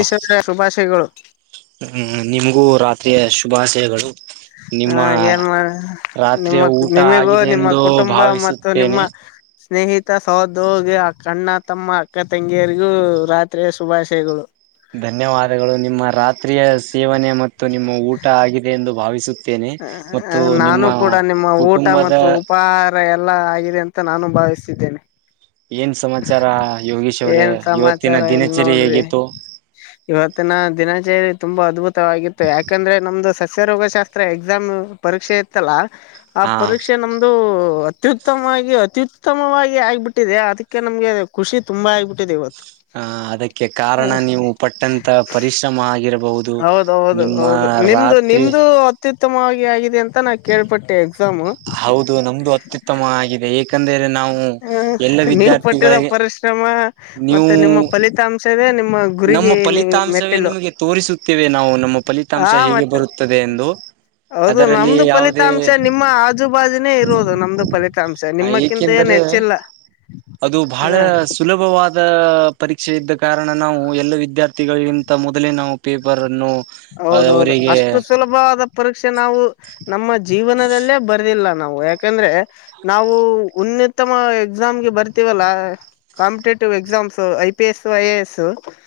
ಈಶ್ವರ್ಯಾ ಶುಭಾಶಯಗಳು. ಹ್ಮ ಹ್ಮ್ಮ್ ನಿಮ್ಗೂ ರಾತ್ರಿಯ ಶುಭಾಶಯಗಳು. ಹ ನಿಮ್ಮ ಏನ್ ಮಾಡ ರಾತ್ರಿಯ ನಿಮ್ಮ ಊಟ ನಿಮಿಗೂ ಆಗಿದೆ ನಿಮ್ಮ ಎಂದು ಕುಟುಂಬ ಮತ್ತು ನಿಮ್ಮ. ಭಾವಿಸುತ್ತೇನೆ ಸ್ನೇಹಿತ ಸಹದ್ದೋಗಿಯ ಕಣ್ಣ ತಮ್ಮ ಅಕ್ಕ ತಂಗಿಯರಿಗೂ ರಾತ್ರಿಯ ಶುಭಾಶಯಗಳು. ಧನ್ಯವಾದಗಳು ನಿಮ್ಮ ರಾತ್ರಿಯ ಸೇವನೆ ಮತ್ತು ನಿಮ್ಮ ಊಟ ಆಗಿದೆ ಎಂದು ಭಾವಿಸು ನಾನು ಕೂಡ ನಿಮ್ಮ ಊಟ ಕುಟುಂಬದ ಮತ್ತು ಉಪ ಹಾರ ಎಲ್ಲಾ ಆಗಿದೆ ಅಂತ ನಾನು ಭಾವಿಸಿದ್ದೇನೆ. ಏನ್ ಸಮಾಚಾರ ಯೋಗೀಶ್ ಅವ್ರೆ ಏನ್ ಇವತ್ತಿನ ಸಮಾಚಾರ ಎಲ್ ದಿನಚರಿ ನೋಡ್ರಿ ಹೇಗಿತ್ತು. ಇವತ್ತಿನ ದಿನಚರಿ ತುಂಬಾ ಅದ್ಭುತವಾಗಿತ್ತು ಯಾಕಂದ್ರೆ ನಮ್ದು ಸಸ್ಯ ರೋಗಶಾಸ್ತ್ರ ಎಕ್ಸಾಮ್. ಪರೀಕ್ಷೆ ಇತ್ತಲ್ಲ. ಆ ಹಾ ಪರೀಕ್ಷೆ ನಮ್ದು ಅತ್ಯುತ್ತಮವಾಗಿ ಅತ್ಯುತ್ತಮವಾಗಿ ಆಗ್ಬಿಟ್ಟಿದೆ ಅದಕ್ ಕೆ ನಮ್ಗೆ ಖುಷಿ ತುಂಬ ಆಗ್ಬಿಟ್ಟಿದೆ ಇವತ್ತು. ಹ ಅದಕ್ಕೆ ಕಾರಣ ನೀವು ಪಟ್ಟಂತ ಪರಿಶ್ರಮ ಆಗಿರಬಹು ಹೌದೌ ಹೌದು ಹೌದು ನಿಮ್ದ ನಿಮ್ದು. ಅತ್ಯುತ್ತಮವಾಗಿ ಆಗಿದೆ ಅಂತ ನಾ ಕೇಳ್ಪಟ್ಟೆ ಎಕ್ಸಾಮು. ಹೌದು ನಮ್ದು ಅತ್ಯುತ್ತಮ ಆಗಿದೆ ಏಕಂದರೆ ನಾವು ಎಲ್ಲ ವಿದ್ಯಾರ್ಥಿಗಳಿಗೆ. ಶ್ರಮ ನೀವು ಮತ್ತೆ ನಿಮ್ಮ ಫಲಿತಾಂಶವೆ ನಿಮ್ಮ. ನಮ್ಮ ಗುರಿಗೆ ಫಲಿತಾಂಶವೇ ಮೆಟ್ಟಿಲು ನಿಮಗೆ ತೋರಿಸುತ್ತೇವೆ ನಾವು ನಮ್ಮ ಆ ಫಲಿತಾಂಶ ಹೇಗೆ ಮತ್ತೆ ಬರುತ್ತದೆ ಎಂದು. ಹೌದು ಅದರಲ್ಲಿ ನಮ್ದು ಯಾವುದೇ ಫಲಿತಾಂಶ ನಿಮ್ಮ ಆಜುಬಾಜುನೇ ಇರುವುದು ನಮ್ದು ಫಲಿತಾಂಶ ನಿಮ್ಮ ಕೆ ಕೆಂದರೆ ಅದು ಭಾಳ ಹ ಸುಲಭವಾದ ಪರೀಕ್ಷೆ ಇದ್ದ ಕಾರಣ. ನಾವು ಎಲ್ಲ ವಿದ್ಯಾರ್ಥಿಗಳಿಗಿಂತ ಮೊದಲೇ ನಾವು ಪೇಪರನ್ನು. ಹೌದೌದು ಅಷ್ಟು ಸುಲಭವಾದ ಪರೀಕ್ಷೆ ನಾವು ನಮ್ಮ ಜೀವನದಲ್ಲೇ ಬರ್ದಿಲ್ಲಾ ನಾವು ಯಾಕಂದ್ರೆ ನಾವು ಉನ್ನತಮ ಎಕ್ಸಾಮ್ ಗೆ ಬರ್ತೀವಲ್ಲಾ competitive exams I P S I A S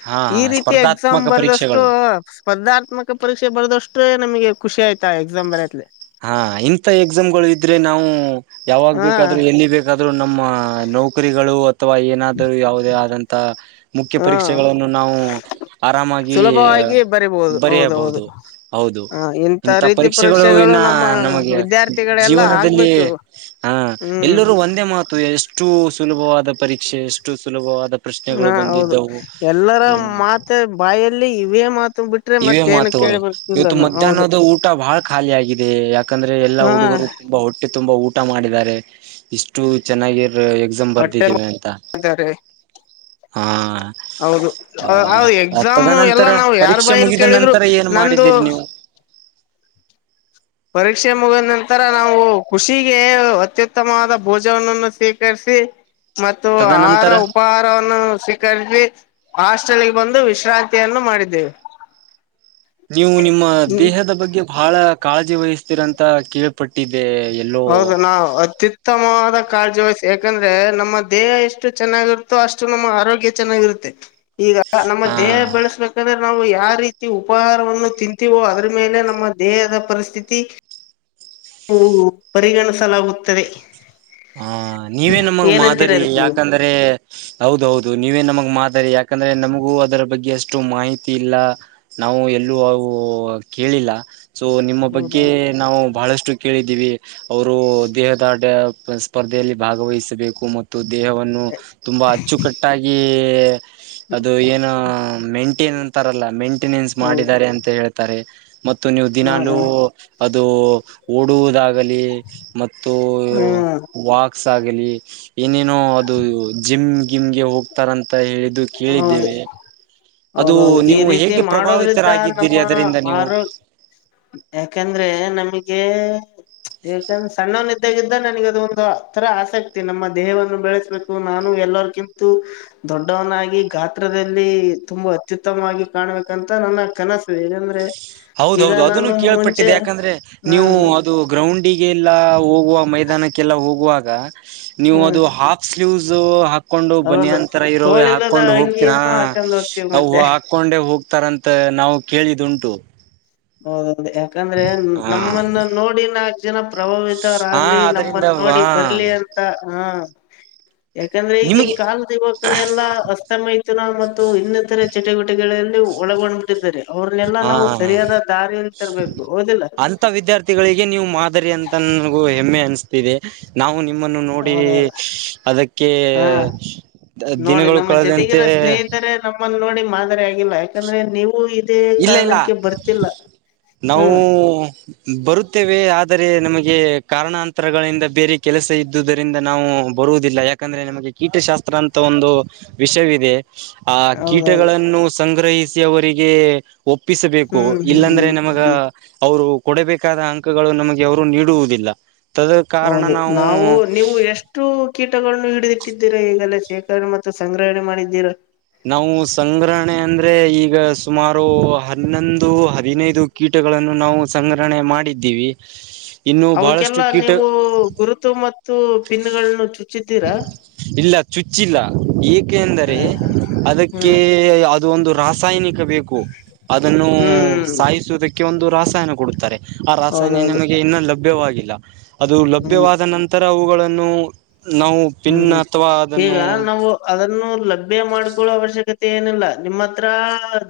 ಹಾ ಈ ಹಾ ರೀತಿಯ ಎಕ್ಸಾಮ್ ಸ್ಪರ್ಧಾತ್ಮಕ ಬರೆದಷ್ಟು ಪರೀಕ್ಷೆಗಳು ಸ್ಪರ್ಧಾತ್ಮಕ ಪರೀಕ್ಷೆ ಬರೆದಷ್ಟೇ ನಮಗೆ ಖುಷಿ ಆಯ್ತಾ ಎಕ್ಸಾಮ್ ಬರೆಯ ಹಾ ಇಂಥ ಎಕ್ಸಾಮ್ ಗಳು ಇದ್ರೆ ನಾವು ಯಾವಾಗ ಹ ಬೇಕಾದ್ರೂ ಎಲ್ಲಿ ಬೇಕ ಹಾಗಾದ್ರೂ ನಮ್ಮ ನೌಕರಿಗಳು ಅಥವಾ ಏನಾದ್ರೂ ಯಾವುದೇ ಆದಂತಾ ಮುಖ್ಯ ಹ ಪರೀಕ್ಷೆಗಳನ್ನು ನಾವು ಆರಾಮಾಗಿ ಸುಲಭವಾಗಿ ಬರಿಬಹುದು ಹೌದೌದು ಬರೆಯಬಹುದು ಹೌದು ಹ ಇಂಥ ಇಂತ ರೀತಿ ಪರೀಕ್ಷೆಗಳು ಇನ್ನಾ ನಮ್ಮ ನಮಗೆ ವಿದ್ಯಾರ್ಥಿಗಳೆಲ್ಲಾ ಜೀವನದಲ್ಲಿ ಆಗ್ಬೇಕು ಹ ಹ್ಮ್ ಎಲ್ಲರೂ ಒಂದ ಒಂದೇ ಮಾತು ಎಷ್ಟು ಸುಲಭವಾದ ಪರೀಕ್ಷೆ ಎಷ್ಟು ಸುಲಭವಾದ ಹಾ ಪ್ರಶ್ನೆಗಳು ಹೌದು ಬಂದಿದ್ದವು ಎಲ್ಲಾರ ಹ್ಮ್ ಮಾತು ಬಾಯಲ್ಲಿ ಇವೇ ಮಾತು ಬಿಟ್ಟು ಇವೆ ಮಾತುಗಳು ಇವತ್ತು ಮಧ್ಯಾಹ್ನದ ಊಟಾ ಬಹಳ ಖಾಲಿ ಆಗಿದೆ ಯಾಕಂದ್ರೆ ಎಲ್ಲ ಹಾ ಹುಡುಗರು ತುಂಬಾ ಹೊಟ್ಟೆ ತುಂಬಾ ಊಟಾ ಊಟ ಮಾಡಿದ್ದಾರೆ ಇಷ್ಟು ಚೆನ್ನಾಗಿರ ಎಕ್ಸಾಮ್ ಹೊಟ್ಟೆ ಬರ್ದಿದ್ದೀವಿ ಅಂತಾ ಇದ್ದಾರೆ ಹಾ ಹೌದು ಆ ಎಕ್ಸಾಮ್ ಎಲ್ಲಾ ತದನಂತರ ನಾವು ಯಾರ್ ಪರೀಕ್ಷೆ ಬಾಯಲ್ಲಿ ಮುಗಿದ ಕೇಳಿದ್ರು ನಂತರ ಏನು ನಂದು ಮಾಡಿದೀರಿ ನೀವು ಪರೀಕ್ಷೆ ಮುಗಿದ ನಂತರ ನಾವು ಖುಷಿಗೆ ಅತ್ಯುತ್ತಮವಾದ ಭೋಜವನ್ನು ಸ್ವೀಕರಿಸಿ ಮತ್ತು ಆಹಾರ ತದನಂತರ ಉಪಹಾರವನ್ನು ಸ್ವಿ ಕರ್ ಹಾಸ್ಟೆಲ್ ಗೆ ಬಂದು ವಿಶ್ರಾಂತಿಯನ್ನು ಮಾಡಿದ್ದೇವೆ ನೀವು ನಿಮ್ಮ ದೇಹದ ಬಗ್ಗೆ ಬಹಳ ಕಾಳಜಿ ವಹಿಸ್ತೀರಂತ ಕೇಳ್ ಪಟ್ಟಿದ್ದೆ ಹೌದನ ವು ಅತ್ಯತ್ ಉತ್ತಮವಾದ ಕಾಳಜಿ ವಹಸಿ ಯಾಕಂದ್ರೆ ನಮ್ಮ ದೇಹ ಎಷ್ಟು ಚೆನ್ನಾಗಿರುತ್ತೋ ಅಷ್ಟು ನಮ್ಮ ಆರೋಗ್ಯ ಚೆನ್ನಾಗಿರುತ್ತೆ ಈಗ ನಮ್ಮ ದೇಹ ಹಾ ಬೆಳೆಸ್ಬೇಕ ಯಾಕಂದ್ರೆ ನಾವು ಯಾವ ರೀತಿ ಉಪಹಾರವನ್ನು ತಿಂತೀವೋ ಅದರ ಮೇಲೆ ನಮ್ಮ ದೇಹದ ಪರಿಸ್ಥಿತಿ [inaudible] [unintelligible] ಪರಿಗಣಿಸಲಾಗುತ್ತದೆ ಹಾ ನೀವೇ ನಮಗೆ ಏನಂತೀರ ಮಾದರಿ ಅದಕ್ ನೀವು ಯಾಕಂದ್ರೆ ಹೌದೌದು ನೀವೇ ನಮಗ್ ಮಾತರಿ ಯಾಕಂದ್ರೆ ನಮಗೂ ಅದರ ಬಗ್ಗೆ ಅಷ್ಟು ಮಾಹಿತಿ ಇಲ್ಲಾ ನಾವು ಎಲ್ಲೂ ಅವು ಕೇಳಿಲ್ಲಾ ಸೊ ನಿಮ್ಮ ಬಗ್ಗೆ ಹೌದೌದು ನಾವು ಬಹಳಷ್ಟು ಕೇಳಿದ್ದೀವಿ ಅವರು ದೇಹದಾಡ್ಯ ಸ್ಪರ್ಧೆಯಲ್ಲಿ ಭಾಗವಹಿಸಬೇಕು ಮತ್ತು ಮತ್ತು ದೇಹವನ್ನು ತುಂಬಾ ಅಚ್ಚುಕಟ್ಟಾಗಿ ಅದು ಏನು ಮೇಂಟೇನ್ ಅಂತಾರಲ್ಲ ಮೇಂಟೆನೆನ್ಸ್ ಹೌದು ಮಾಡಿದ್ದಾರೆ ಅಂತ ಹೇಳ್ತಾರೆ ಮತ್ತು ನೀವು ಹಾ ದಿನಾಲೂ ಹಾ ಅದು ಓಡುವುದಾಗಲಿ ಮತ್ತು ಹ್ಮ್ ವಾಕ್ಸ್ ಆಗಲಿ ಏನೇನೋ ಅದು ಜಿಮ್ ಗಿಮ್ಗೆ ಹೋಗ್ತಾರ ಅಂತ ಹೇಳಿದು ಹೌದು ಕೇಳಿದ್ದೇವೆ ಅದು ಹೌದೌದು ಈ ನೀವು ರೀತಿ ಹೇಗೆ ಮಾಡೋದ್ರಿಂದ ಪ್ರಭಾವಿತರಾಗಿದ್ದೀರಿ ನಮ್ಮ ಅದರಿಂದ ನೀವು ಆರೋ ಯಾಕಂದ್ರೆ ನಮಗೆ ಯಾಕಂದ್ರೆ ಸಣ್ಣ ನಿದ್ದಾಗಿದ್ದ ನನಗ ಅದು ಒಂದು ಆಥರಾ ಆಸಕ್ತಿ ನಮ್ಮ ದೇಹವನ್ನು ಬೆಳೆಸ್ಬೇಕು ನಾನು ಎಲ್ಲರ್ಗಿಂತು ದೊಡ್ಡ ಲಕ್ಡೌನ್ ಆಗಿ ಗಾತ್ರದಲ್ಲಿ ತುಂಬಾ ಅತ್ಯುತ್ತಮವಾಗಿ ಕಾಣಬೇಕಂತ ನನ್ನ ಕನಸು ಎಕಂದ್ರೆ ಹೌದ ಹೌದು ಅದನ್ನು ಕೇಳ್ ಪಟ್ಟಿದ್ದೆ ಯಾಕಂದ್ರೆ ಹಾ ನೀವು ಅದು ಗ್ರೌಂಡಿಗೆ ಎಲ್ಲಾ ಹೋಗುವ ಮೈದಾನಕ್ಕೆಲ್ಲ ಹೋಗುವಾಗ ನೀವು ಹ್ಮ್ ಅದು ಹಾ ಸ್ಲೀವ್ಸ್ ಹಾಕೊಂಡು ಹೌದು ಬನಿಯನ್ ತರಾ ಇರೋ ತೋಳಿಲ್ಲದ ಹಾಕೊಂಡು ಅಂಗಿಯನ್ನು ಹಾಕೊಂಡ್ ಹೋಗ್ತೀವಿ ಹೋಗತೀರಾವು ಮತ್ತೆ ಹಾಕಕೊಂಡೆ ಹೋಗ್ತಾರಂತ ನಾವು ಕೇಳಿದು ಉಂಟು ಹೌದೌದು ಯಾಕಂದ್ರೆ ಹಾ ನಮ್ಮನ್ನ ನೋಡಿ ನಾಕ. ಜನ ಪ್ರಭಾವಿತವರ ಹಾ ಆಗ್ಲಿ ಅದರಿಂದ ನಮ್ಮನ್ ವಾ ನೋಡಿ ಬರ್ಲಿ ಅಂತ ಹ. ಯಾಕಂದ್ರೆ ಈಗಿನ ನಿಮಗೆ ಕಾಲದ ಯುವಕ ಎಲ್ಲಾ ಅಸ್ತ ತ್ತಮ್ಮೈತುಲನ ಮತ್ತು ಇನ್ನಿತರ ಚಟುವಟೆಗಳಲ್ಲಿ ಒಳಗೊಂಡಿದ್ದಾರೆ ಅವ್ರನೆೆಲ್ಲ ಹಾ ನಾವು ಸರಿಯಾದ. ದಾರಿಗಿ ತರಬೇಕು ಹೌದಿಲ್ಲ. ಇಂಥ ವಿದ್ಯಾರ್ಥಿಗಳಿಗೆ ನೀವು ಮಾದರಿ ಅಂತ ನನಗೂ ಹೆಮ್ಮೆ ಅನಿಸ್ತಿದೆ. ನಾವು ನಿಮ್ಮನ್ನು ನೋಡಿ ಹೌದೌದು ಅದಕ್ಕೆ. ಹಾ ದಿನಗಳು ಕಳೆದಂತೆ. ನಮ್ಮನು ನೋಡಿ ಮಾದರಿ ಆಗಿಲ್ಲ ಯಾಕಂದ್ರೆ ನೀವು. ಇದೇ ಇಲ್ಲ ಇಲ್ಲ ಕಾರಣಕ್ಕೆ ಬರ್ತಿಲ್ಲ ನಾವು. ಹ್ಮ್ ಬರುತ್ತೇವೆ ಆದರೆ ನಮಗೆ ಕಾರಣಾಂತರಗಳಿಂದ ಬೇರೆ ಕೆಲಸ ಇದ್ದುದರಿಂದ ನಾವು. ಬರುವುದಿಲ್ಲ ಯಾಕಂದ್ರೆ ನಮಗೆ ಕೀಟಶಾಸ್ತ್ರ ಅಂತ ಒಂದು ವಿಷಯವಿದೆ. ಆ ಹೌದೌದು ಕೀಟಗಳನ್ನು ಸಂಗ್ರಹಿಸಿ ಅವರಿಗೆ. ಒಪ್ಪಿಸಬೇಕು ಹ್ಮ್ ಹ್ಮ್ ಇಲ್ಲಾಂದ್ರೆ ಹ್ಮ್ ನಮಗ. ಹ್ಮ್ ಅವರು ಕೊಡಬೇಕಾದ ಅಂಕಗಳು ನಮಗೆ ಅವರು ನೀಡುವುದಿಲ್ಲ. ತದ ಕಾರಣ ನಾವು. ಇಷ್ಟು ಕೀಟಗಳನ್ನು ಹಿಡಿದಿಟ್ಟಿದ್ದೀರಾ ಈಗಲ್ಲ ಶೇಖರಣೆ ಮತ್ತು ಸಂಗ್ರಹಣೆ ಮಾಡಿದ್ದೀರಾ. ನಾವು ಸಂಗ್ರಹಣೆ ಅಂದ್ರೆ ಈಗ ಸುಮಾರು ಹನ್ನೊಂದು ಹದಿನೈದು. ಕೀಟಗಳನ್ನು ನಾವು ಸಂಗ್ರಹಣೆ ಮಾಡಿದ್ದೀವಿ. ಇನ್ನು ಬಹಳಷ್ಟು ಅವಕ್ಕೆಲ್ಲಾ ಕೀಟ ನೀವು ಗುರುತು ಮತ್ತು ಪಿನ್ ಗಳನ್ನು ಚುಚ್ಚಿದ್ದೀರಾ. ಇಲ್ಲ ಚುಚ್ಚಿಲ್ಲ ಏಕೆ ಅಂದರೆ ಅದಕ್ಕೆ ಹ್ಮ್ ಯಾವದೇ. ಇದು ಒಂದು ರಾಸಾಯನಿಕ ಬೇಕು ಅದನ್ನು ಹ್ಮ್ ಹ್ಮ್ ಸಾಯಿಸುವುದಕ್ಕೆ ಒಂದು ರಾಸಾಯನ ಕೊಡುತ್ತಾರೆ. ಆ ರಾಸಾಯನ ಹೌದೌದು ನಮಗೆ ಇನ್ನೂ ಲಭ್ಯವಾಗಿಲ್ಲ ಅದು ಹ್ಮ್ ಲಭ್ಯವಾದ ನಂತರ ಅವುಗಳನ್ನು. ನಾವು ಪಿನ್ ಹ್ಮ್ ಅಥವಾ ಈಗ ಅದನ್ನು. ನಾವು ಅದನ್ನು ಲಭ್ಯ ಮಾಡ್ಕೊಳ್ಳೋ ಅವಶ್ಯಕತೆ ಏನಿಲ್ಲ ನಿಮ್ಮ ಹತ್ರ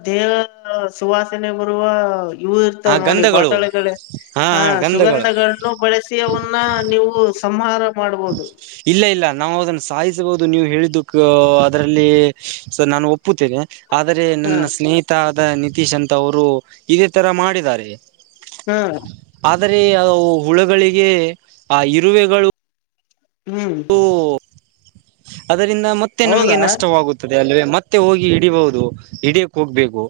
ದೇಹ. ಸುವಾಸನೆ ಬರುವ. ಇವು ಆ ಇರ್ತಾವ ನೋಡಿ ಗಂಧಗಳು ಬಾಟಲ್ಗಳ ಹಾ ಆ ಹ ಗಂಧಗಳು ಸುಗಂಧಗಳ. ಇನ್ನು ಬಳಸಿಯವನ್ನ ನೀವು ಸಂಹಾರ ಮಾಡ್ಬಹುದ. ಇಲ್ಲ ಇಲ್ಲ ನಾವು ಅದನ್ನ ಸಾಯಿಸಬಹುದು ನೀವು ಹೇಳಿದ್ದಕ್ಕ ಅದರಲ್ಲಿ ನಾನು ಒಪ್ಪುತ್ತೇನೆ. ಆದರೆ ಹ ನನ್ನ ಸ್ನೇಹಿತ ಆದ ನಿತೀಶ್ ಅಂತ ಅವರು ಇದೇ ತರ ಮಾಡಿದ್ದಾರೆ. ಹ್ಮ್. ಆದರೆ ಅ ಹುಳಗಳಿಗೆ ಆ ಇರುವೆಗಳು. ಹ್ಮ್. ಓಹೋ ಅದರಿಂದ ಮತ್ತೆ ನಮಗೆ ಹೌದಾ ನಷ್ಟವಾಗುತ್ತ. ಅದೇ ಅಲ್ವೇ ಮತ್ತೆ ಹೋಗಿ ಹಿಡಿಬಹುದು ಹಿಡಿಯಕ್ ಹೋಗ್ಬೇಕ.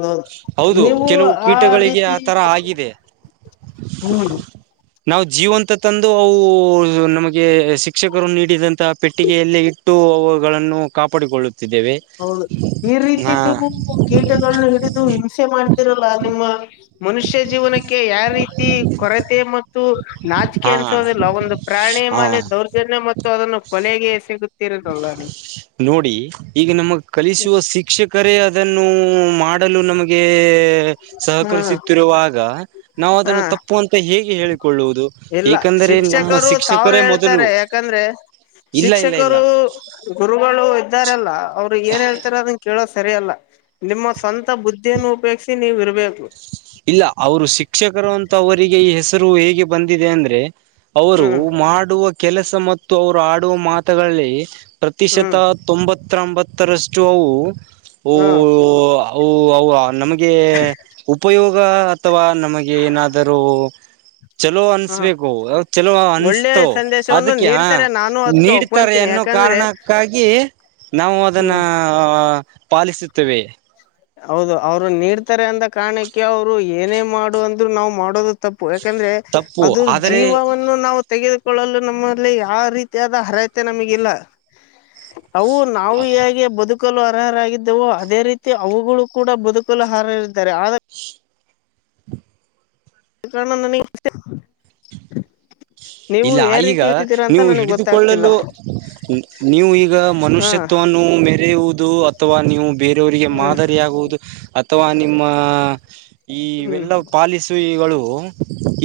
ಹೌದೌದೌದು ಹೌದು ನೀವು ಕೆಲವು ಆ ಕೀಟಗಳಿಗೆ ಆ ರೀತಿ ತರ ಆಗಿದೆ. ಹ್ಮ್. ನಾವು ಜೀವಂತ ತಂದು ಅವು ನಮಗೆ ಸಿಕ್ಕ. ಶಿಕ್ಷಕರು ನೀಡಿದಂತಹ ಪೆಟ್ಟಿಗೆಯಲ್ಲಿ ಇಟ್ಟು ಅವುಗಳನ್ನು ಕಾಪಾಡಿಕೊಳ್ಳುತ್ತಿದ್ದೇವೆ. ಹೌದು ಈ ರೀತಿ ಹಾ ನೀವು ಕೀಟಗಳನ್ನ ಹಿಡಿದು ಹಿಂಸೆ ಮಾಡ್ತೀರಲ್ಲ ನಿಮ್ಮ. ಮನುಷ್ಯ ಜೀವನಕ್ಕೆ ಯಾವ ರೀತಿ ಕೊರತೆ ಮತ್ತು. ಮತ್ತು ನಾಚಿಕೆ ಹಾ ಅನ್ಸೋದಿಲ್ಲ ಒಂದು ಪ್ರಾಣಿ ಮಾಲೆ ಹಾ ದೌರ್ಜನ್ಯ ಮತ್ತು ಅದನ್ನು ಕೊಲೆಗೆ ಸಿಗುತ್ತ. ತಿರುಗೊಳ್ಳಣಿ. ನೋಡಿ ಈಗ ನಮಗ್ ಕಲಿಸುವ ಶಿಕ್ಷಕರೇ. ಈದನ್ನು ಮಾಡಲು ನಮಗೆ ಹಾ ಸಹಕರಿಸುತ್ತಿರುವಾಗ. ನಾವು ಹಾ ಅದನ್ನು ತಪ್ಪು ಅಂತ ಹೇಗೆ ಹೇಳಿಕೊಳ್ಳುವುದು ಇಲ್ಲ ಏಕಂದರೆ ನಮ್ಮ ಶಿಕ್ಷಕರು ಸಾವಿರ ಶಿಕ್ಷಕರೇ ಮೊದಲು ಹೇಳ್ತಾರೆ [inaudible] ಯಾಕಂದ್ರೆ. [inaudible] ಇಲ್ಲ ಇಲ್ಲ ಇಲ್ಲ [inaudible] ತ್ತು ಗುರುಗಳು ಇದ್ದರ ಅಲ್ಲ ಅವರು ಏನ್ ಹೇಳ್ತಾರ ಅದನ್ ಕೇಳೋ ಸರಿಯಲ್ಲ ನಿಮ್ಮ ಸ್ವಂತ [inaudible] ತ ಬುದ್ಧಿಯನ್ನು ಉಪಯೋಗಸಿ ನೀವ ಇರಬೇಕು. [inaudible] ಇಲ್ಲ ಅವರು ಶಿಕ್ಷಕರು ಅಂತ ಅವರಿಗೆ ಈ ಹೆಸರು ಹೇಗೆ ಬಂದಿದೆ ಅಂದ್ರೆ. [inaudible] ಅವರು ಹ್ಮ್ ಮಾಡುವ ಕೆಲಸ ಮತ್ತು ಅವರು ಆಡುವ ಮಾತುಗಳಲ್ಲಿ, [inaudible] ಪ್ರತಿಶತ ಹ್ಮ್ ತೊಂಬತ್ತಂಬತ್ತರಷ್ಟು ಅವು ಓ ಹ್ಮ್ [inaudible] ಓ ಅವುವಾ ನಮಗೆ ಉಪಯೋಗ ಅಥವಾ ನಮಗೆ ಏನಾದರೂ? [inaudible] ಚಲೋ ಹ್ಮ ಅನ್ನಿಸಬೇಕು ಚಲೋ ಒಳ್ಳೆ ಅನ್ಸತ್ತವ ಸಂದೇಶವನ್ನು ಆದಕ್ಯಾ ನೀಡ್ತಾರೆ ನಾನು ಅದಕ್ಕೆ ನೀಡ [inaudible] ಇತರೆ ಒಪ್ಕೊಂತೀನಿ ಎನ್ನೋ ಯಾಕಂದ್ರೆ ಕಾರಣಕ್ಕಾಗಿ ನಾವು ಅದನ್ನ ಪಾಲಿಸುತ್ತೇವೆ. [inaudible] ಹೌದು ಅವರು ನೀಡ್ತರೆ ಅಂದ ಕಾರಣಕ್ಕೆ ಅವರು ಏನೇ ಮಾಡು ಅಂದ್ರು ನಾವ್ ಮಾಡೋದು. [inaudible] ತಪ್ಪು ಯಾಕಂದ್ರೆ ತಪ್ಪು ಅದರ ಆದರೆ ಜೀವವನ್ನು [inaudible] ನೂ ನಾವು ತೆಗೆದುಕೊಳ್ಳಲು ನಮ್ಮಲ್ಲಿ ಯಾವ ರೀತಿಯಾದ ಅರ್ಹತೆ ನಮಗಿಲ್ಲ. [inaudible] ಅವು ನಾವು ಹೇಗೆ ಬದುಕಲು ಅರ್ಹರಾಗಿದ್ದವು ಅದೇ ರೀತಿ [inaudible] ತ್ತೆ ಅವುಗಳು ಕೂಡ ಬದುಕಲು ಅರ್ಹರರ ಇರುತ್ತಾರೆ. ಆದಾ [inaudible] ನನ್ನ ನನ್ನ ಇಚ್ಛೆ? [inaudible] [unintelligible] ಇಲ್ಲ ಈಗ ನೀವು ಗೊತ್ತಾಗ್ತಿಲ್ಲ ಹಿಡಿದುಕೊಳ್ಳಲು. [inaudible] ನೀವು ಈಗ ಹಾ ಮನುಷ್ಯತ್ವವನ್ನು ಮೆರೆಯುವುದು ಅಥವಾ ನೀವು [inaudible] ಬೇರೆಯವರಿಗೆ ಹ್ಮ್ ಮಾದರಿಯಾಗುವುದು ಅಥವಾ ನಿಮ್ಮ ಹ್ಮ್ ಇವೆಲ್ಲ ಪಾಲಿಸಿ [inaudible] ಇವಗಳು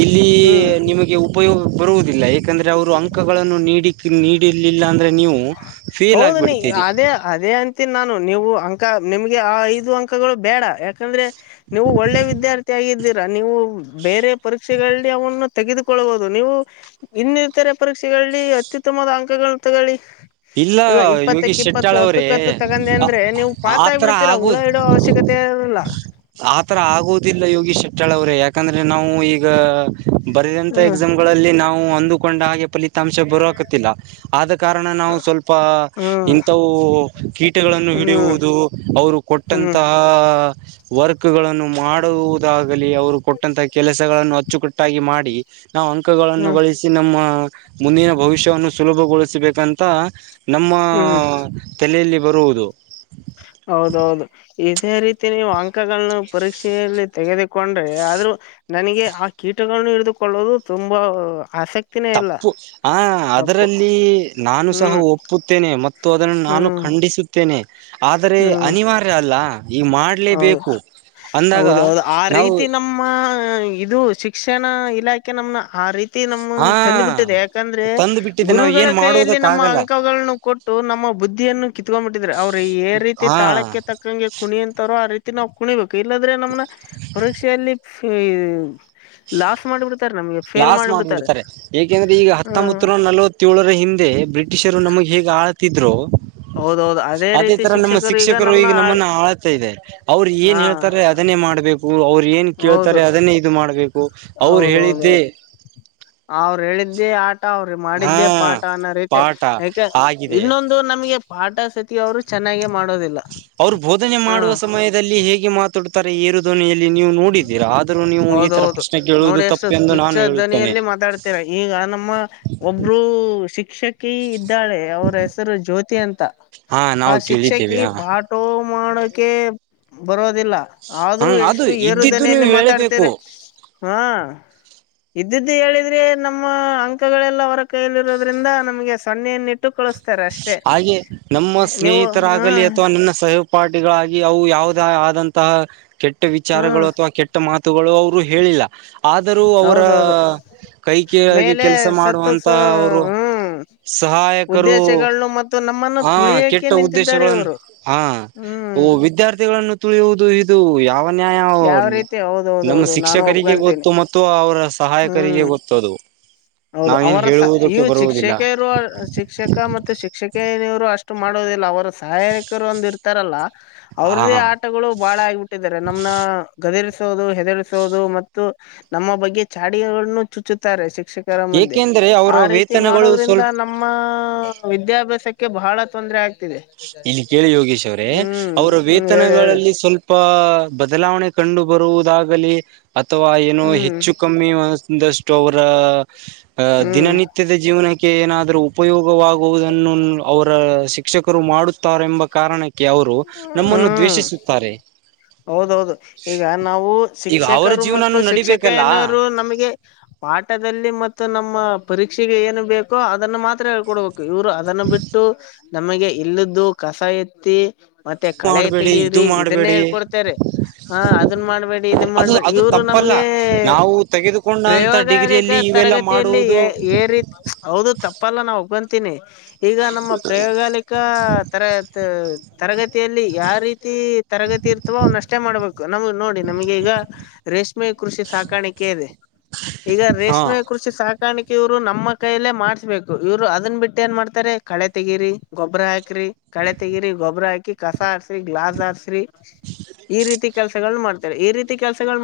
ಇಲ್ಲಿ ಹ್ಮ್ ನಿಮಗೆ ಉಪಯೋಗ [inaudible] ಬರುವುದಿಲ್ಲ ಏಕಂದ್ರೆ ಅವರು ಅಂಕಗಳನ್ನು ನೀಡಿ ನೀಡಿಲಿಲ್ಲ ಅಂದ್ರೆ ನೀವು? [inaudible] ಫೇಲ್ ಹೌದ ನೀ ಆಗ್ಬಿಡ್ತೀರಿ ಆದೇ [inaudible] ಅದೇ ಅಂತಿನ ನಾನು ನೀವು ಅಂಕ ನಿಮ್ಗೆ ಆ ಐದು ಅಂಕಗಳು ಬೇಡ ಯಾಕಂದ್ರೆ? [inaudible] ನೀವು ಒಳ್ಳೆ ವಿದ್ಯಾರ್ಥಿ ಆಗಿದ್ದೀರಾ ನೀವು ಬೇರೆ [inaudible] ಪರೀಕ್ಷೆಗಳಲ್ಲಿ ಅವನ್ನು ತೆಗೆದುಕೊಳ್ಳಬಹುದು ನೀವು? [inaudible] ಇನ್ನ ಇರ್ತರೆ ಪರೀಕ್ಷೆಗಳಲ್ಲಿ ಅತ್ಯುತ್ತಮದ ಅಂಕಗಳು ತಗೊಳ್ಳಿ. [inaudible] ಇಲ್ಲ ಈಗ ಇಪ್ಪತ್ತಕ್ಕೆ ಯೋಗೀಶ್ ಇಪ್ಪತ್ತು ಶೆಟ್ಟಾಳ್ ಅವರೇ ಹತ್ತಕ್ಕ ಹತ್ತು ತಗೊಂದರೆ ಅಂದ್ರೆ ನೀವು ಪಾಸ ಆತರ ಆಗಿಬಿಡ್ತೀರಾ ಹುಳ ಆಗೋದು [inaudible] ಹೇಳು ಅವಶ್ಯಕತೆ ಇರುವುದಿಲ್ಲ. [inaudible] ಆತರ ಆಗೋದಿಲ್ಲ ಯೋಗಿಶ್ ಶೆಟ್ಟಾಳ ಅವರೇ ಯಾಕಂದ್ರೆ ನಾವು ಈಗ. [inaudible] ಬರೆದಂತ ಹ್ಮ್ ಎಕ್ಸಾಮ್ ಗಳಲ್ಲಿ ನಾವು ಅಂದುಕೊಂಡ ಹಾಗೆ ಪಫಲಿ [inaudible] ಅಂಶ ಬರುವಕುತ್ತಿಲ್ಲ ಆದ ಕಾರಣ ನಾವು [inaudible] ಪ ಹ್ಮ್ ಇಂತವು ಕೀಟಗಳನ್ನು ಹ್ಮ್ ಹಿಡಿಯುವುದು ಅವರು ಹ್ಮ್ ಕೊಟ್ಟಂತಹ ಹಾ [inaudible] ವರ್ಕ್ ಗಳನ್ನು ಮಾಡುವುದಾಗಲಿ ಅವರು ಕೊಟ್ಟಂತಹ ಕೆಲಸಗಳನ್ನು ಅಚ್ಚುಕಟ್ಟಾಗಿ ಮಾಡಿ. [inaudible] ನಾವು ಅಂಕಗಳನ್ನು ಹ್ಮ್ ಗಳಿಸಿ ನಮ್ಮ ಮುಂದಿನ ಭವಿಷ್ಯವನ್ನು ಸುಲಭಗೊಳಿಸಬೇಕಂತ. [inaudible] ನಮ್ಮ ಹ್ಮ್ ಹ್ಮ್ ತಲೆಯಲ್ಲಿ ಬರುವುದು. ಹೌದ ಹೌದು. [inaudible] ಇದೇ ರೀತಿ ನೀವು ಅಂಕಗಳನ್ನು ಪರೀಕ್ಷೆಯಲ್ಲಿ ತೆಗೆದುಕೊಂಡ್ರೆ ಆದ್ರೂ [inaudible] ನನಗೆ ಆ ಕೀಟಗಳನ್ನು ಹಿಡಿದುಕೊಳ್ಳೋದು ತುಂಬಾ ಆಸಕ್ತಿ. [inaudible] ತಪ್ಪು. [inaudible] ಹ ಅದರಲ್ಲಿ ನಾನು ಸಹ ಹ್ಮ್ ಒಪ್ಪುತ್ತೇನೆ ಮತ್ತು ಅದನ್ನು ನಾನು ಹ್ಮ್ ಖಂಡಿಸು [inaudible] ಹತ್ತೇನೆ ಆದರೆ ಹ್ಮ್ ಅನಿವಾರ್ಯ ಅಲ್ಲ. [inaudible] ಈಗ ಹೌದು ಮಾಡಲೇಬೇಕು ಅಂದಾಗ ಹೌದೌದು ಆ ನಾವು ರೀತಿ [inaudible] ನಮ್ಮ ಇದು ಶಿಕ್ಷಣ ಇಲಾಖೆ ನಮನ ಆ ರೀತಿ [inaudible] ನಮ್ಮ ಹಾ ತಂದ್ಬಿಟ್ಟಿದೆ ಯಾಕಂದ್ರೆ ತಂದು ಬಿಟ್ಟಿದ್ದೆ ನಾವ್ ಗುರುಗಳ ಏನ್ ಕೈಯಲ್ಲಿ ಮಾಡುವುದಕ್ಕ ನಮ್ಮ ಆಗಲ್ಲ ಅಂಕಗಳನ್ನು ಕೊಟ್ಟು ನಮ್ಮ ಬುದ್ಧಿಯನ್ನು ಕಿತ್ಕೊಂಡ್ಬಿಟ್ಟಿದ್ರರು ಅವ್ರರು ಇದೆ ರೀತಿ ಹಾ ತಾಳಕ್ಕೆ ತಕ್ಕ ಕ್ಕಂಗೆ ಕುಣಿ ಅಂತಾರಆ ರೀತಿ ನಾವು ಕುಣಿಬೇಕು. ಇಲ್ಲಾಂದ್ರೆ ನಮ್ನ ಪರೀಕ್ಷೆಯಲ್ಲಿ ಲಾಸ್ ಮಾಡಿಬಿಡ್ತಾರೆ ನಮ್ಗೆ. ಲಾಸ್ ಮಾಡಿಬಿಡ್ತಾರೆ ಯಾಕೆಂದ್ರೆ ಈಗ ಹ್ಮ್ ಹತ್ತೊಂಬತ್ತು ನೂರ ನಲವತ್ತ ಏಳರ ಹಿಂದೆ ಬ್ರಿಟಿಷರು ನಮಗೆ ಹೇಗ್ ಆಳ್ತಿದ್ರು ಹೌದೌದು ಅದೇ ರೀತಿ ತರ ನಮ್ಮ ಶಿಕ್ಷಕರು ನಮ್ನ ಈಗ ಆ- ನಮ್ಮನ್ನ ಆಳ್ತಾ ಇದಾರೆ. ಅವ್ರು ಏನ್ ಹಾ ಹೇಳ್ತಾರೆ ಅದನ್ನೇ ಮಾಡ್ಬೇಕು ಅವ್ರು ಏನ್ ಕೇಳ್ತಾರೆ ಹೌದು ಅದನ್ನೇ ಇದು ಮಾಡ್ಬೇಕು‌. ಹೌದೌದೌದು, ಅವ್ರು ಹೇಳಿದ್ದೇ ಆ ಅವ್ರ ಹಾ ಮಾಡಿದ್ದೇ ಪಾಠ ಅನ್ನೋ ಪಾಠ ರೀತಿಲಿ ಆಗಿದೆ ಇನ್ನೊಂದು ಇದು ನಮಗೆ ಪಾಠ ಸತಿ ಅವರು ಚೆನ್ನಾಗಾಗಿ ಮಾಡೋದಿಲ್ಲ. ಅವರು ಬೋಧನೆ ಹಾ ಮಾಡುವ ಸಮಯದಲ್ಲಿ ಹೇಗೆ ಮಾತನಾಡು ತರ ಏರು ದೋನಿಯಲ್ಲಿ ನೀವು ನೋಡಿದ್ದೀರಾ, ಆದರೂ ನೀವು ಈ ತರ ಹೌದೌದು ಪ್ರಶ್ನೆ ನೋಡಿ ಕೇಳುವುದು ಎಷ್ಟು ತಪ್ಪು ಎಂದು ತುಚ್ಛ ನಾನು ಹೇಳುತ್ತೇನೆ. ಧ್ವನಿಯಲ್ಲಿ ಮಾತಾಡ್ತೀರ ಈಗ ನಮ್ಮ ಒಬ್ಬರು ಶಿಕ್ಷಕಿ ಇದ್ದಾಳೆ ಅವ್ರ ಹೆಸರು ಜ್ಯೋತಿ ಅಂತ ಹಾ ಆ ನಾವು ಶಿಕ್ಷಕಿ ಕೇಳಿದ್ದೇವೆ ಹಾ ಬಾ ಪಾಠ ಮಾಡೋಕೆ ಬರೋದಿಲ್ಲ ಹ ಆದ್ರೂ ಅದು ಎಷ್ಟು ಏರು ಇದ್ದಿದ್ದು ನೀವು ದನಿಯಲ್ಲಿ ಹೇಳಬೇಕು ಮಾತಾಡ್ತರೆ. ಹಾ, ಇದ್ದಿದ್ದು ಹೇಳಿದ್ರೆ ನಮ್ಮ ಅಂಕಗಳೆಲ್ಲ ಅವರ ಕೈಯಲಿ ಇರೋದ್ರಿಂದ ನಮಗೆ ಸೊನ್ನೆಯನ್ನಿಟ್ಟು ಕಳ್ಸತಾರೆ. ಹಾಗೆ ನಮ್ಮ ಹ್ಮ ಸ್ನೇಹಿತರಾಗಲಿ ಅಥವಾ ನನ್ನ ಸಹೋಪಾಠಿಗಳಾಗಿ ಅವು ಯಾವದ ಆದಂತಹ ಕೆಟ್ಟ ವಿಚಾರಗಳು ಹ್ಮ್ ಅಥವಾ ಕೆಟ್ಟ ಮಾತುಗಳು ಅವರು ಹೇಳಿಲ್ಲ ಆದರೂ ಅವರ ಹೌದೌದು ಕೈ ಕೆಳಗೆ ಮೇಲೆ ಕೆಲಸ ಸತ್ತು ಸ ಮಾಡುವಂತಹ ಅವರು ಹ್ಮ್ ಸಹಾಯಕರು. ಉದ್ದೇಶಗಳನ್ನು ಮತ್ತು ನಮ್ಮನ್ನು ಹಾ, ತುಳಿಯಕೆ ಕೆಟ್ಟ ನಿಂತಿದ್ದಾರೆ ಉದ್ದೇಶಗಳನ್ನು ಇವರು ಹಾ ಹ್ಮ್ ವಿದ್ಯಾರ್ಥಿಗಳನ್ನು ಹೌದು [unintelligible] ಇದು ಯಾವ ನ್ಯಾಯ ಯಾವ ರೀತಿ ನಮ್ಮ ಹೌದೌದೌದು ನಾನು ಶಿಕ್ಷಕರಿಗೆ ಒಪ್ಕೊಂತೀನಿ ಗೊತ್ತು ಮತ್ತು ಅವರ ಹ್ಮ್ ಸಹಾಯಕರಿಗೆ ಗೊತ್ತು. ಚದುವು [unintelligible] ಹೌದು, ಅವರ ಇವು ಬರುವುದಿಲ್ಲ ಶಿಕ್ಷಕರು ಶಿಕ್ಷಕ ಮತ್ತು ಶಿಕ್ಷಕೇವರು ಅಷ್ಟು ಮಾಡೋದಿಲ್ಲ ಅವರ ಸಹಾಯಕರು ಒಂದಿರೆ ಇರತಾರಲ್ಲ ಹ ಅವ್ರದ್ದೇ ಆಟಗಳು ಬಾಳ ಆಗಿಬಿಟ್ಟಿದಿದ್ದಾರೆ. ನಮ್ಮ ನ ಗದಿರ್ಸೋದು, ಹೆದರ್ಸೋದು ಮತ್ತು ನಮ್ಮ ಬಗ್ಗೆ ಚಾಡಿಗಳನ್ನು ಚುಚ್ಚುತ್ತಾರೆ ಶಿಕ್ಷಕರ ಮಧ್ಯೆ ಏಕೆಂದ್ರೆ ಅವರ ಆ ರೀತಿ ವೇತನಗಳು ಮಾಡೋದ್ರಿಂದ ಸ್ವಲ್ಪ ನಮ್ಮ ನಮ್ಮ ವಿದ್ಯಾಭ್ಯಾಸಕ್ಕೆ ಬಹಳ ತೊಂದರೆ ಆಗ್ ಇನ್ ಕೇಳಿ ಯೋಗೇಶ್ ಅವ್ರೇ ಅವರ ಹ್ಮ್ ಹೇಳಿ ಹೇಳಿ ವೇತನಗಳಲ್ಲಿ ಸ್ವಲ್ಪ ಸ್ವಲ್ಪ ಬದಲಾವಣೆ ಕಂಡು ಬರುವುದಾಗಲಿ ಅಥವಾ ಏನೋ ಹ್ಮ್ ಹೆಚ್ಚು ಕಮ್ಮಿಷ್ಟು ಅವರ ಹ್ಮ್ ದಿನನಿತ್ಯ ಸತ್ಯದ ಜೀವನಕ್ಕೆ ಏನಾದರೂ ಉಪಯೋಗವಾಗುವುದನ್ನು ಅವರ ಶಿಕ್ಷಕ ಮಾಡುತ್ತಾರೆ. ಎಂಬ ಕಾರಣಕ್ಕೆ ಅವರು ನಮ್ಮನ್ನು ಹ್ಮ್ ದ್ವೇಷಿಸುತ್ತಾರೆ. ಹೌದೌದು, ಈಗ ನಾವು ಈಗ ಅವರ ಶಿಕ್ಷಕರು ಮತ್ತು ಜೀವನನು ನಡಿಬೇಕಲ್ಲ ಶಿಕ್ಷಕೇನರು ನಮಗೆ- ಪಾಠದಲ್ಲಿ ಮತ್ತು ನಮ್ಮ ಪರೀಕ್ಷೆಗೆ ಏನು ಬೇಕೋ ಅದನ್ನು ಮಾತ್ರ ಹೇಳ್ಕೊಡ್ಬೇಕು. ಇವ್ರು ಅದನ್ನು ಬಿಟ್ಟು ನಮಗೆ ಇಲ್ಲ್ದು ಕಸ ಎತ್ತಿ ಮತ್ತೆ ಕಳೆ ಮಾಡಬೇಡಿ ಇದು ತೆಗೀರಿ ಇದನ್ನೇ ಮಾಡಬೇಡಿ ಹೇಳ್ಕೊಡ್ತಾರೆ. ಹ ಅದನ್ ಮಾಡಬೇಡಿ ಇದನ್ ಅದು ಮಾಡ್ಬೇಡಿ ಅದು ಇವರು ತಪ್ಪಲ್ಲ ನಮ್ಗೆ ನಾವು ತೆಗೆದುಕೊಂಡ ಅಂತ ಡಿಗ್ರಿಯಲ್ಲಿ ಇವೆಲ್ಲ ಪ್ರಯೋಗಾಲಯತರಗತಿಯಲ್ಲಿ ಮಾಡುವುದು ಏ ರೀತಿ ಹೌದು, ತಪ್ಪಲ್ಲ ನಾ ಒಪ್ಕೋಂತಿನಿ ಈಗ ನಮ್ಮ ಪ್ರಯೋಗಾಲಿಕಾ- ತರ ತರಗತಿಯಲ್ಲಿ ಯಾ ರೀತಿ ತಿ ತರಗತಿ ಇರ್ತವೋ ಅವ್ನು ಅಷ್ಟೇ ಮಾಡ್ಬೇಕು. ನಮ್ಗೆ ನೋಡಿ ನಮಗೆ ಈಗ ರೇಸ್ಟ್ ರೇಷ್ಮೆ ಕೃಷಿ ಸಾಕಾಣಿಕೆ ಇದೆ ಈಗ ಹಾ ರೇಷ್ಮೆ ಕೃ ಶೇ ಸಾಕಾಣಿಕೆ ಇವ್ರು ನಮ್ಮ ಕೈಯಲ್ಲೇ ಮಾಡ್ಸ್ಬೇಕು ಇವ್ರು ಅದನ್ನ ಬಿಟ್ಟು ಏನ್ ಮಾಡ್ತಾರೆ ಕಳೆ ತೆಗೀರಿ. ಗೊಬ್ಬ್ರ ಹಾಕ್ರಿ ಕಳೆ ತೆಗಿರಿ ಗೊಬ್ಬ್ರ ಹಾಕಿ ಕಸ ಹಸ್ರಿ ಗ್ಲಾಸ್ ಹಾರ್ಸರೀ ಈ ರೀತಿ ಕೆಲಸಗಳನ್ನ ಮಾಡತ್ತವ ಈ ರೀತಿ ಕೆಲಸಗಳ